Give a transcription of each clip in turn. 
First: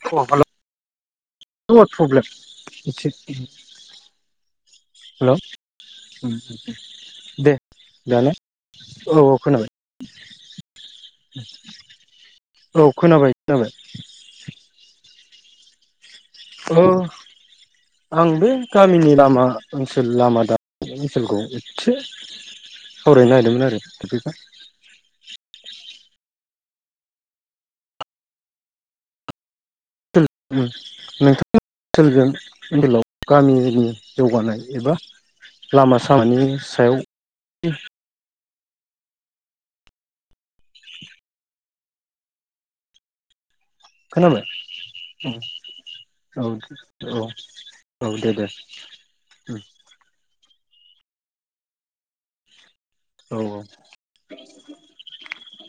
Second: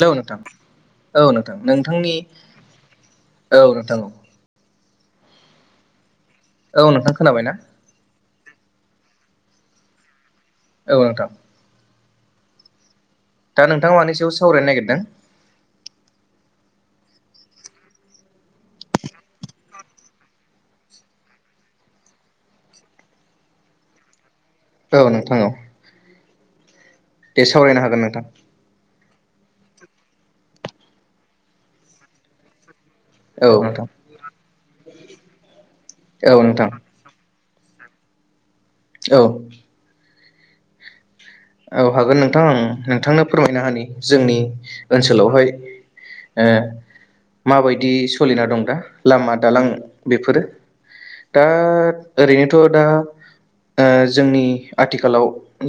Hello अ नोंथां। Hello औ नोंथां बहुद नोंथांनि प्रब्लेम औ नोंथां औ। हेलौ औ नोंथां खोनाबायना दे दालाय। औ औ खोनाबाय। औ नोंथां। औ। खोनाबाय दा खोनाबाय नोंथाङा मानि सायाव सावरायनो नागिरदों। अ आं बे गामिनि लामा ओनसोल लामा दा ओनसोलखौ एसे सावरायनो नागिरदोंमोन आरो टपिकआ। औ नोंथां औ। दे सावरायनो हागोन नोंथां। नोंथांनि ओनसोलजों ओनसोलाव औ गामिनि नोंथां जौगानाय एबा लामा सामानि औ नोंथां सायाव [inaudible] औ। [inaudible] औ हागोन नोंथांं नोंथांनो फोरमायना होनि जोंनि खोनाबाय ओनसोलावहाय औ ओ औ माबायदि औ दे सोलिना दे दं दा लामा औ दालां बेफोरो दा ओरैनोथ' दा औ ओ जोंनि आथिखालाव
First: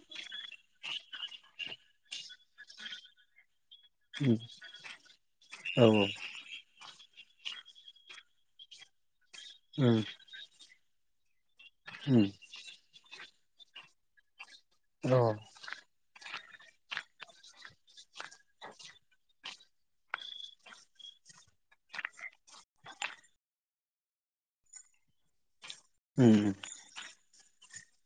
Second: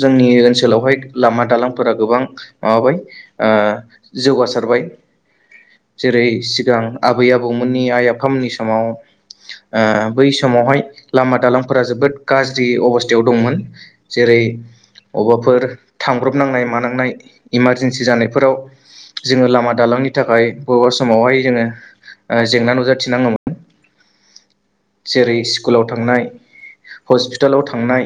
जोंनि ओन बेवहाय लामा दालांफोरा गोबां माबाबाय ओ जौगासारबाय औ जेरै सिगां आबै-आबौमोननि आइ आफामोननि समाव ओ बै समावहाय लामा दालां फोरा जोबोद गाज्रि अबस्थायाव दंमोन जेरै औ। अबावबाफोर थांब्रबनांनाय मानांनाय इमारजेन्सि जानायफोराव जोंङो लामा दालांनि थाखाय बबेबा समावहाय जोङो ओ जेंना नुजाथिनांङोमोन। जेरै स्कुलाव थांनाय हसपिट पिटालाव थांनाय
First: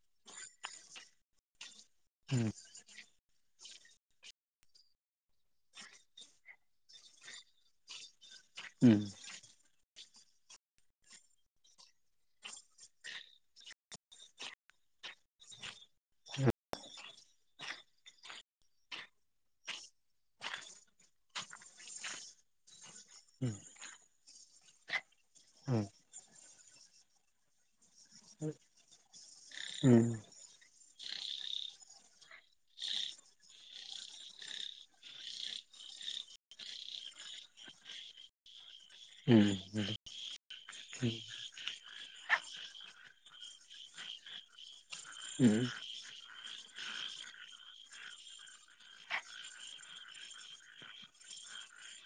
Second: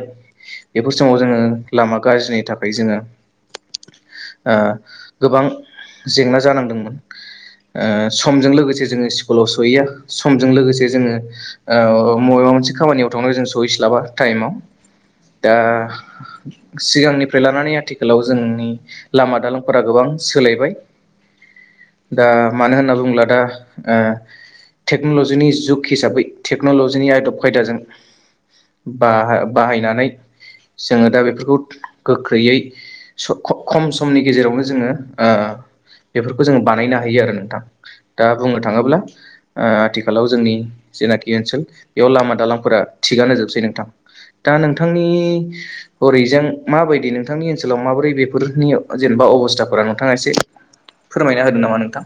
बेफोर समाव जोङो लामा गाज्रिनि थाखाय जोङो ओ गोबां जेंना जानांदोंमोन ओ समजों लोगोसे जोङो स्कुलाव सहैया समजों लोगोसे जोङो ओ मबेबा मोनसे खामानियाव थांनाय जों सहैस्लाबा टाइमाव दा सिगांनिफ्राय लानानै आथिखालाव जोंनि लामा दालांफोरा गोबां सोलायबाय। [inaudible] दा मानो होनना बुङला दा ओ टेक्न'लजनि जुग हिसाबै टेक्न'लजिनि आदब खायदाजों औ औ बा-बाहायनानै जोङो दा बेफोरखौ गोख्रैयै स ख-खम समनि गेजेरावनो जोङो ओ बेफोरखौ जोंङो बानायनो हायो आरो नोंथां दा बुङो थांङोब्ला उम ओ आथिखालाव जोंनि सिनाखि बेयाव लामा दालांफोरा थिगानो जोबसै नोंथां। दा नों थांनि उम हरैजों माबायदि नोंथांनि ओनसोलाव माबोरै बेफोरनि जेनेबा अबस्थाफोरा नोंथांङा एसे फोरमायना होदों नामा नोंथां?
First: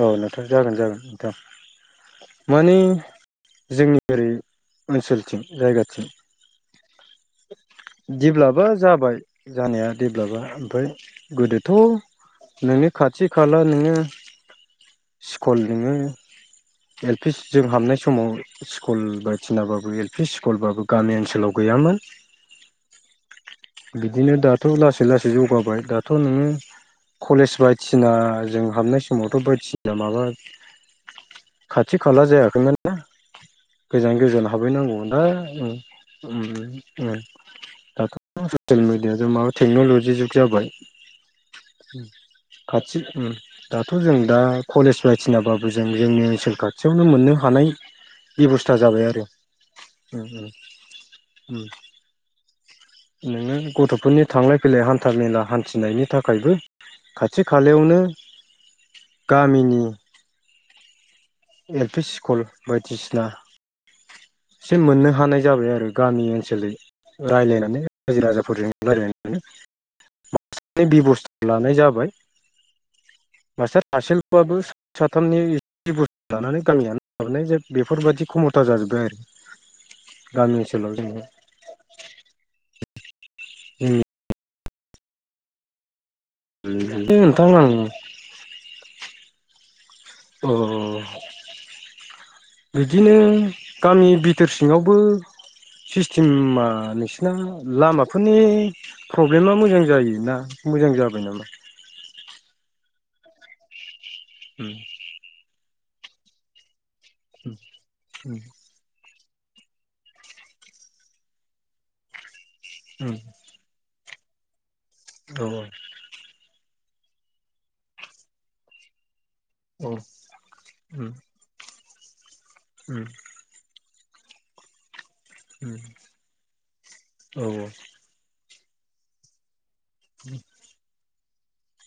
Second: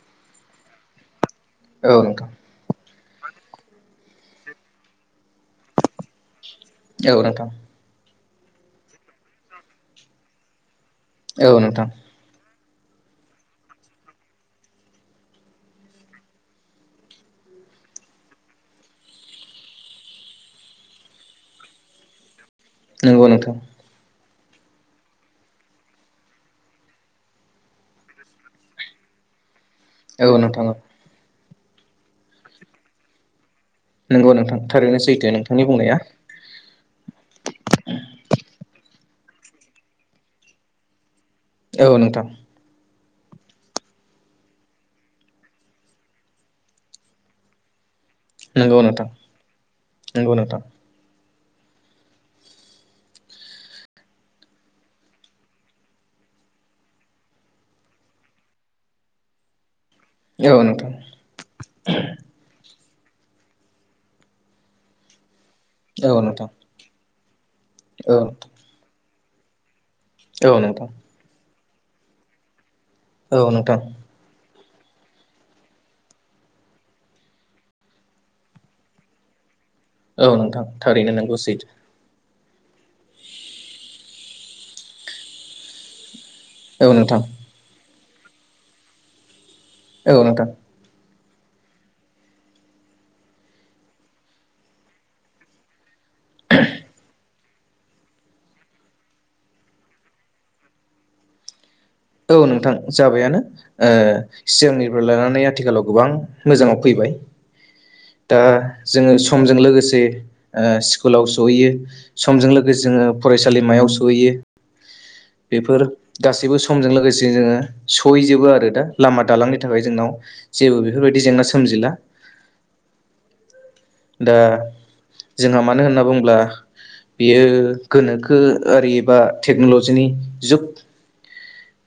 औ नोंथां जागोन जागोन नोंथां नोंथां माने जोंनि जेरै ओनसोलथिं जायगाथिं औ नोंथां। जिब्लाबो जाबाय जानाया जेब्लाबो ओमफ्राय औ गोदोथ' नोंथां नोंनि खाथि खाला नोङो स्कुल दंङो। एल पि जों हाबनाय समाव स्कुल बायदिसिनाबाबो एल पि स्कुलबाबो गामि ओनसोलाव गै गैयामोन। नोंगौ नोंथां। बिदिनो दाथ' लासै लासै जौगाबाय दाथ' नोङो कलेज बायदिसिना जों हाबनाय समावथ' बायदिसि ना माबा औ नोंथां खाथि खाला जायाखैमोन ना? गोजान नंगौ गोजान नोंथां थारैनो हाबहैनांगौमोन ना? सैथो नोंथांनि बुंनाया उम उम उम दाथ' ससियेल मिडियाजों माबा टेक्न'लजि जुग जाबाय। औ नोंथां खाथि उम दाथ' जों दा कलेज बायदिसिनाबाबो जों जोंनि ओनसोल खाथियावनो मोननो हानाय बेब'स्था नंगौ जाबाय नोंथां आरो उम नंगौ उम नोंथां उम। नोंङो गथफोरनि थांलाय फैलाय हान्था मेला हान्थिनायनि थाखायबो खाथि खालायावनो गामिनि औ औ नोंथां। एल पि स्कुल बायदिसिना एसे मोननो हानाय जाबाय आरो औ गामि नोंथां ओनसोलै रायलायनानै औ रायजो नोंथां। राजाफोरजों रायलायना। औ [unintelligible] नोंथां बेबस्था लानाय जाबाय। औ नोंथां मासतार सासेल' बाबो साथामनि एसे बुस्थु लानानै गामियानो माबानाय जे बेफोरबाददि खमथा जाजोबबाय आरो। औ गामि नोंथां ओनसोलाव थारैनो जोङो नोंगौ सैथो। उम। उम नोंथां आं औ नोंथां अ। बिदिनो गामि बिथोर सिङावबो [unintelligible] दा लामाफोरनि प्रब्लेमा मोजां जायोना मोजां जाबाय नामा? औ नोंथां जाबायानो ओ उम सिगांनिफ्राय लानानै आथिखालाव गोबां मोजाङाव फैबाय उम दा जोङो स समजों लोगोसे ओ स्कुलाव सहैयो समजों लोगोसे जोङो उम फरायसालिमायाव स सहैयो औ बेफोर गासिबो समजों लोगोसे जोङो सहैजोबो आरो दा लामा दालांनि थाखाय औ जोंनाव जेबो उम बेफोरबायदि जेंना सोमजिला। उम दा जोंहा उम मानो होनना बुंब्ला बियो औ गोनोखो आरि बा टेक्नलजिनि जुग।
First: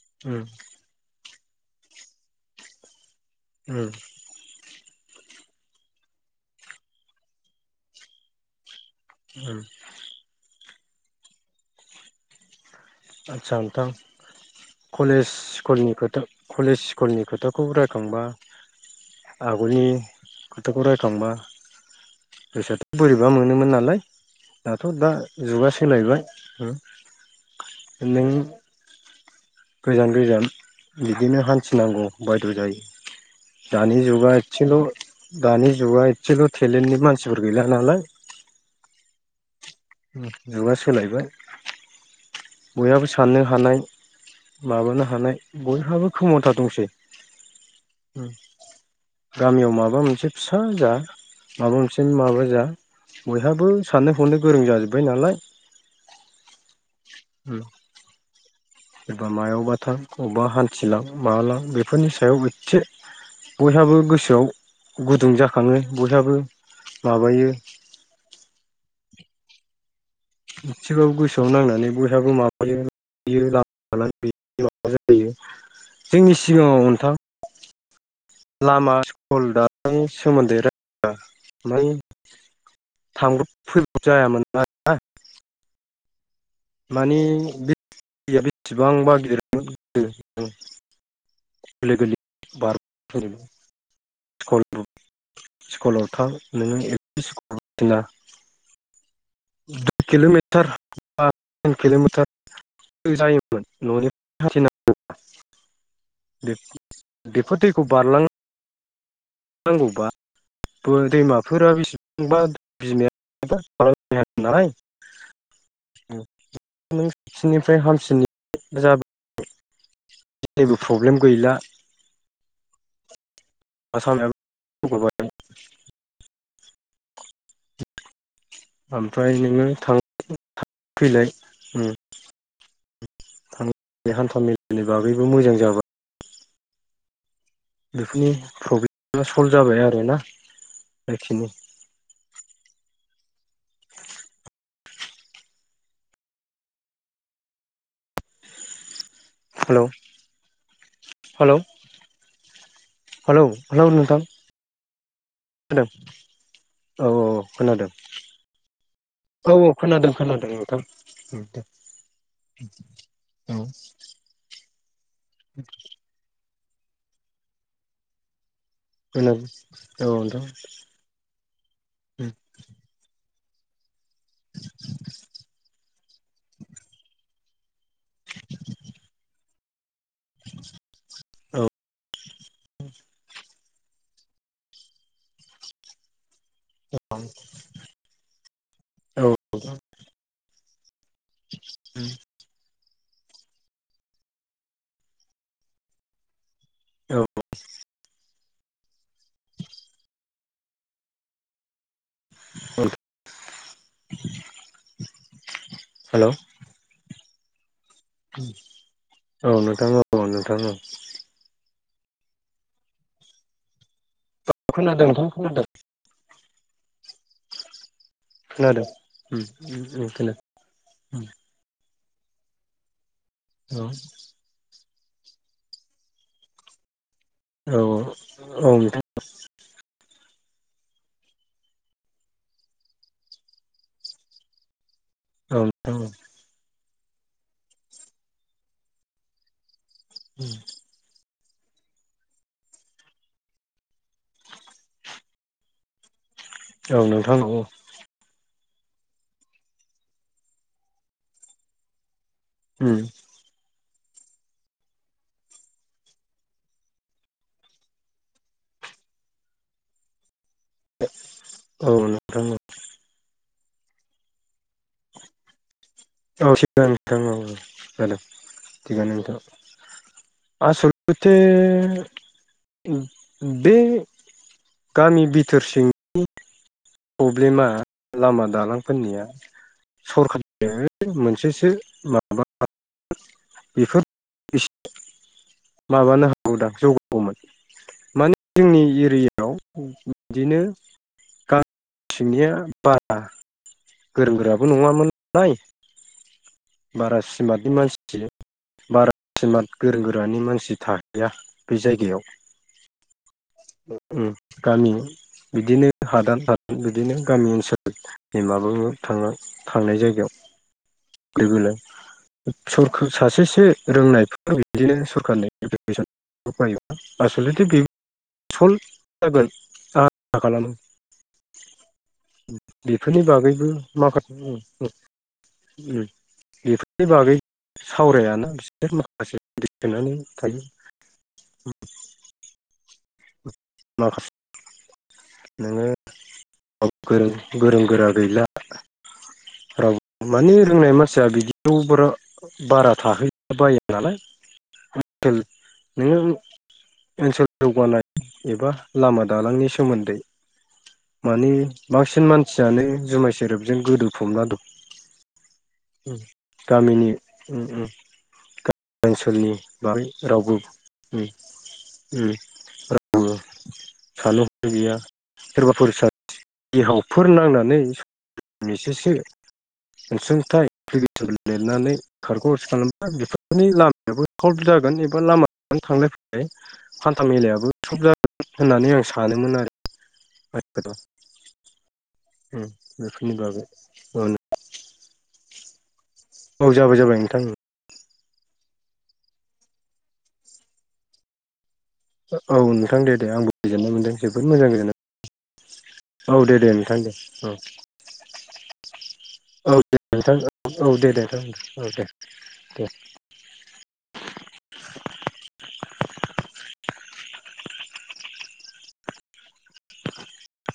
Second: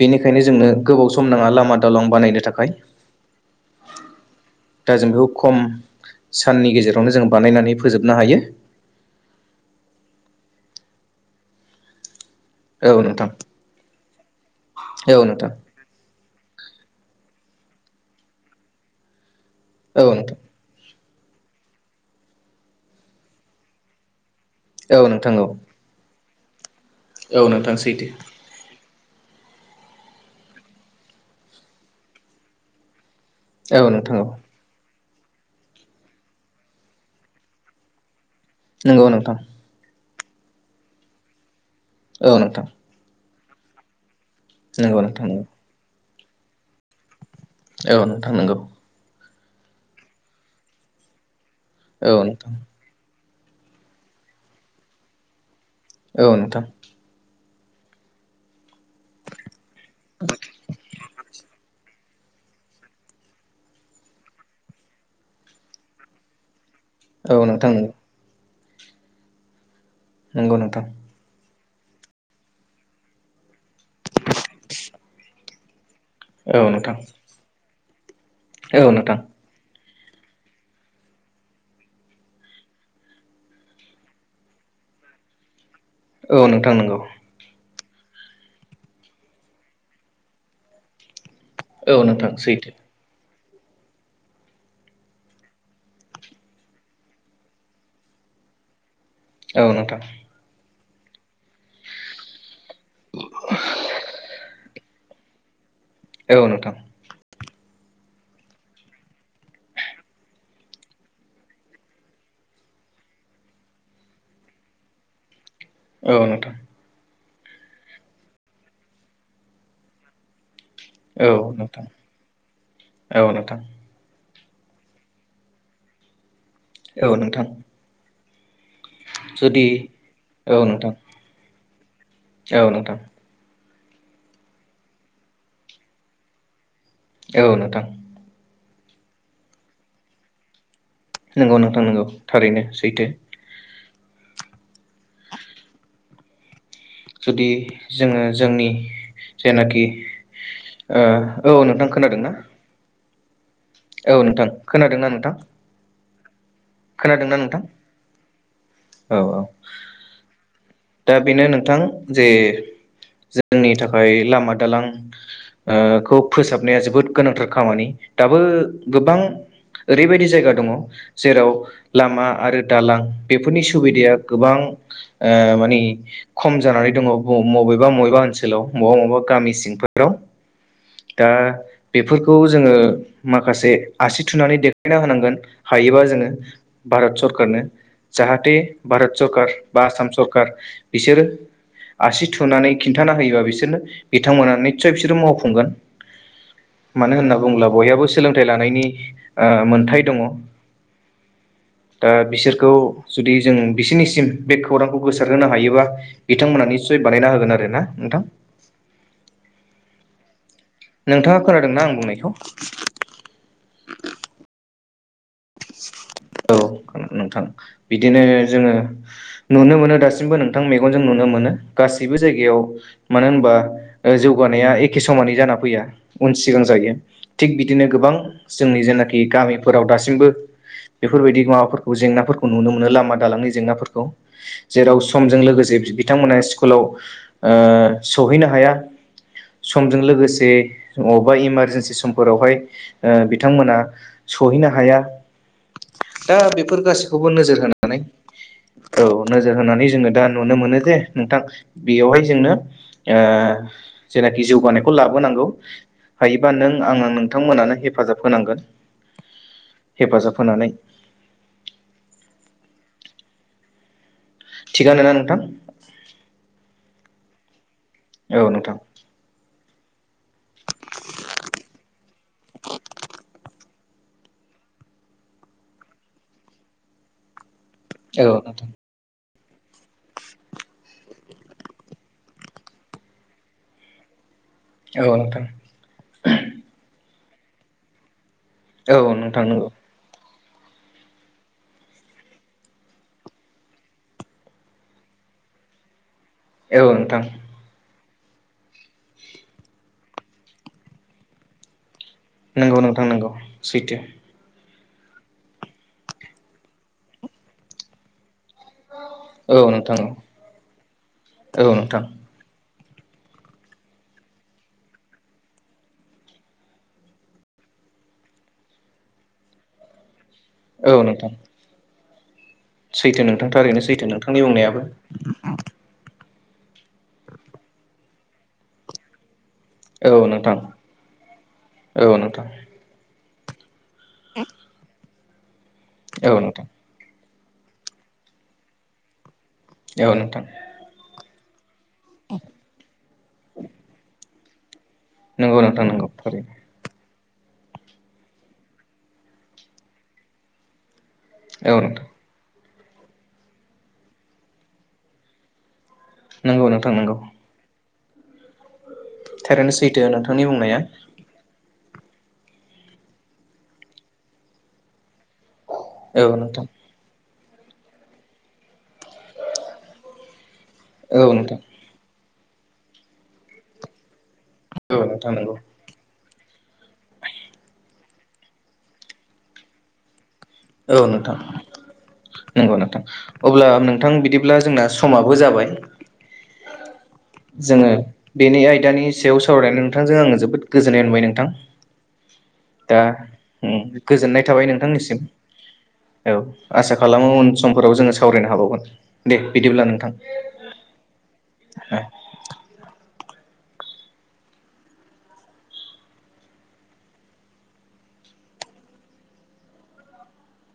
बेनिखायनो उम जोंनो गोबाव सम नाङा लामा दालां बानायनो थाखाय। उम दा जों बेखौ खम साननि गेजेरावनो जों बानायनानै फोजोबनो हायो। उम औ नोंथां आतसा नोंथां औ कलेज नोंथां स्कुलनि‌ खोथा कलेज स्कुलनि खोथाखौ रायखांबा आगोलनि औ नोंथां खोथाखौ राय खांबा‌ गोसोआथ‌' बोरैबा मोनोमोन नालाय। दाथ' औ दा नोंथां औ जुगा सोलायबाय उ। औ नोंथां सैथो। गोजान गोजान बिदिनो हान्थिनांगौ बायद' जायो। औ दानि नोंथां औ जुगा‌ एदसेल' दानि जुगा एदसेल टेलेन्टनि मानसिफोर गैला नालाय। नोंगौ नोंथां। उ जुगा सोलायबाय। औ नोंथां। बयहाबो साननो हानाय नंगौ माबानो नोंथां हानाय बयहाबो खोम'था दंसै। औ नोंथां नोंगौ। गामियाव माबा मोनसे फिसा जा माबा मोनसे औ माबा नोंथां जा बयहाबो साननो हनो गोरों जाजोब्बाय नालाय। औ नोंथां। उम एबा मायावबा थां अबेबा हान्थिलां माब लां बे बेफोरनि सायाव एदसे बयहाबो गोसोआव गुदुं जाखाङो बयहाबो औ माबायो नोंथां उम। नंगौ नोंथां एदसेबाबो गोसोआव नांनानै बयहाबो माबायो [inaudible] [inaudible] जायो जोंनि औ सिगाङाव नोंथां अनथां औ लामा नोंथां स्कल दानि सोमोन्दै [inaudible] आमफाय थांब्रब फैब्रब जायामोन ना। औ नोंथां नंगौ। दैया बेसेबांबा गिदिर [inaudible] [inaudible] औ नोंथां सैथो स्कुलाव थां नोङो एल पि स्कुलना औ नोंथां दुइ किल'मिटार बा थिन किल'मिटार जायोमोन न'निफ्राय हाथिना औ थाङोबा। नोंथां बेफोर दैखौ बारलांनो नांगौबा ब दैमाफोरा बेसेबांबा बिमायाया [inaudible] नालाय औ नोंथां। ससिनिफ्राय हामसिननि जाबाय जेबो प्रब्लेम औ गैला नोंथां औ नोंथां आसामब औ नोंथां ओमफ्राय नोङो जुदि औ नोंथां औ नोंथां फैनायाय बे हान्था मेलानि बागैबो मोजां जाबाय । औ नोंथां। प्रब्लेमा सल्भ जाबाय आरोना । नोंगौ नोंथां नांगौ थारैनो सैथो। जुदि जोङो जोंनि हेलौ जायनाखि हेलौ औ नोंथां खोनादोंना? हेलौ। औ नोंथां खोनादों ना नोंथां? हेल' औ औ खोनादोंना नोंथां खोनादों औ औ खोनादों खोनादों औ । दा बेनो नोंथां जे जोंनि थाखाय लामा दालां ओ खौ फोसाब नाया जोबोद गोनांथार खामानि दाबो गोबां खोनादों औ ओरैबायदि नोंथां जायगा दङ जेराव औ लामा आरो दालां बेफोरनि सुबिदाया गोबां माने खम जानानै दङ' बबेबा बबेबा ओनसोलाव बबेबा बबा गामि सिंफोराव [unintelligible] दा बेफोरखौ जोङो माखासे आसि थुनानै देखायना होनांगोन हायोबा जोङो भारत सरखारारनो जाहाथे भारत औ सरखारार बा आसाम सरखारार बिसोरो आसि थुनानै खिन्था होयोबा बिसोरनो बिथांमोना निस्सय बिसोरो मावफुंगोन मानो होनना औ बुंब्ला बयहाबो सों लानायनि मोनथाय दङ बिसोरखौ जुदि जों बिसोरनिसिम बे खौरांखौ गोसार होनोनो हायो ब्ला हेलौ बिथांमोना निसय बानायना होगोन आरो ना। नोंथां औ नोंथां औ नो नोंथाङा खोनादोंना आं बुंनायखौ खोनादों नोंथां खोनादों। औ नोंथां। बिदिनो खोनादों जोङो नुनो मोनो औ दासिमबो नोंथां मेगनजों नुनो मोनो गासिबो गासैबो जायायाव मानो होनबा जौानाय एखे एखे समानै जाना फैया उन सिगां जायो। थिग बिदिनो ।गोबां जोंनि नोंथां जेनाखि गामिफोराव दासिमबो बेफोरबायदि माबाफोरखौ जेंनाफोरखौ नुनो मोनो। लामा दालांनि जेंनाफोरखौ जेराव समजों लोगोसे बिथांमोनहा स्कुलाव ओ सहैनो हाया। समजों लोगोसे अ बा इमारजेेनसि समफोरावहाय बिथांमोना, सहैनो हाया दा बेफोर औ नोंथां गासैखौबो औ नोजोर होनानै औ नोजोर होनानै जोङो दा नुनो, मोनो जे नोंथां बेयावहा जोंनो जेनाखि जौगानायखौ लाबोनांगौ। हायोबा नों आं नोंथांमोनानो हेफाजाब होनांगोन। हेफाजाब होनानै औ नोंथां थिगानो ना नोंथां? थिगानो नोंथां औ औ खोनादों औ नोंथां थिगानो नोंथां। आसलथ बे गामि बिथोर सिंनि प्रब्लेमा औ लामा नोंथां दालांफोरनिया? सरखार मोनसेसो माबा बेफोर एसे माबानो हागौ दा जौगागौमोन मोन जोंनि औ नोंथां औ नोंथां एरियायाव नंगौ बिदिनो गा सिंनिया बारा गोरों गोराबो नङामोनालाय? औ बारा नोंथां सिमार्नि मानसि सिमार्ट गोरों गोरानि मानसि थाहैया । बे जायगायाव नंगौ नोंथां नोंगौ। गामि बिदिनो हादान हादान बिदिनो गामि ओनसोल माब थां औ नोंथां थांनाय जायगायाव औ लोगो नोंथां सख सासेसो रोंनायफोर बिदिनो सरखारारनि एप्केसन आसलथे बे सल जागोन। आसा खालामो औ नोंथां। बेफोरनि सैथो नोंथां बागैबो थारैनो सैथो नोंथांनि माखासे बुंनायाबो बेफोरनि बागै सावरायाना? बिसोर माखासे औ गोदोसोनानै नोंथां थायो औ नोंथां। मा नोङो औ नोंथां गोरों गोरों गोरा गैला। राव औ नोंथां माने रोंनाय मानसिया बिदि जौ बारा थाहैला बाया नालाय? नोंगौ नोंथां नोङो थारैनो। ओनसोल जौगानाय एबा लामा दालांनि सोमोन्दै माने औ नोंथां बांसिन मानसियानो जुमाय सेरेबजों गोदोफबना दं। नंगौ नोंथां गामिनि नंगौ ओम उम गामि ओनसोलनि थारैनो सैथो बै नोंथांनि रावबो बुंनाया उम रावबो साननो ह नो गैया। सोरबाफोरसा औ नोंथां बिहावफोर नांनानै एसेसो अनसुंथाइस औ नोंथां लिरनानै खारखरस खालामा बेफोरनि लामायाबो सल्भ जागोन औ एबा नोंथां लाम नंगौ थांलायै हान्था मेलायाबो सब जागोन होननानै आं सानोमोन आरो। औ नोंथां नंगौ नोंथां बेफोरनि बागै ।अब्ला नोंथां नंगौ बिदिब्ला जोंना सम- समाबो जाबाय औ जाबाय जाबाय नोंथां जोङो बेनि आइ बिदानि सायाव सावरायनानै नोंथांजों आङो जोबोद गोजोननाय मोनबाय नोंथां। औ दा नोंथां दे दे आंबो गोजोननाय मोनदों जोबोद गोजोननाय मोजां थाबाय गोजोननाय नोंथांनिसिम। औ दे दे आसा नोंथां दे खालामो औ उन समफोराव जोङो सावरायनो हाबावगो। औ दे नोंथां औ औ दे दे नोंथां औ दे दे [inaudible]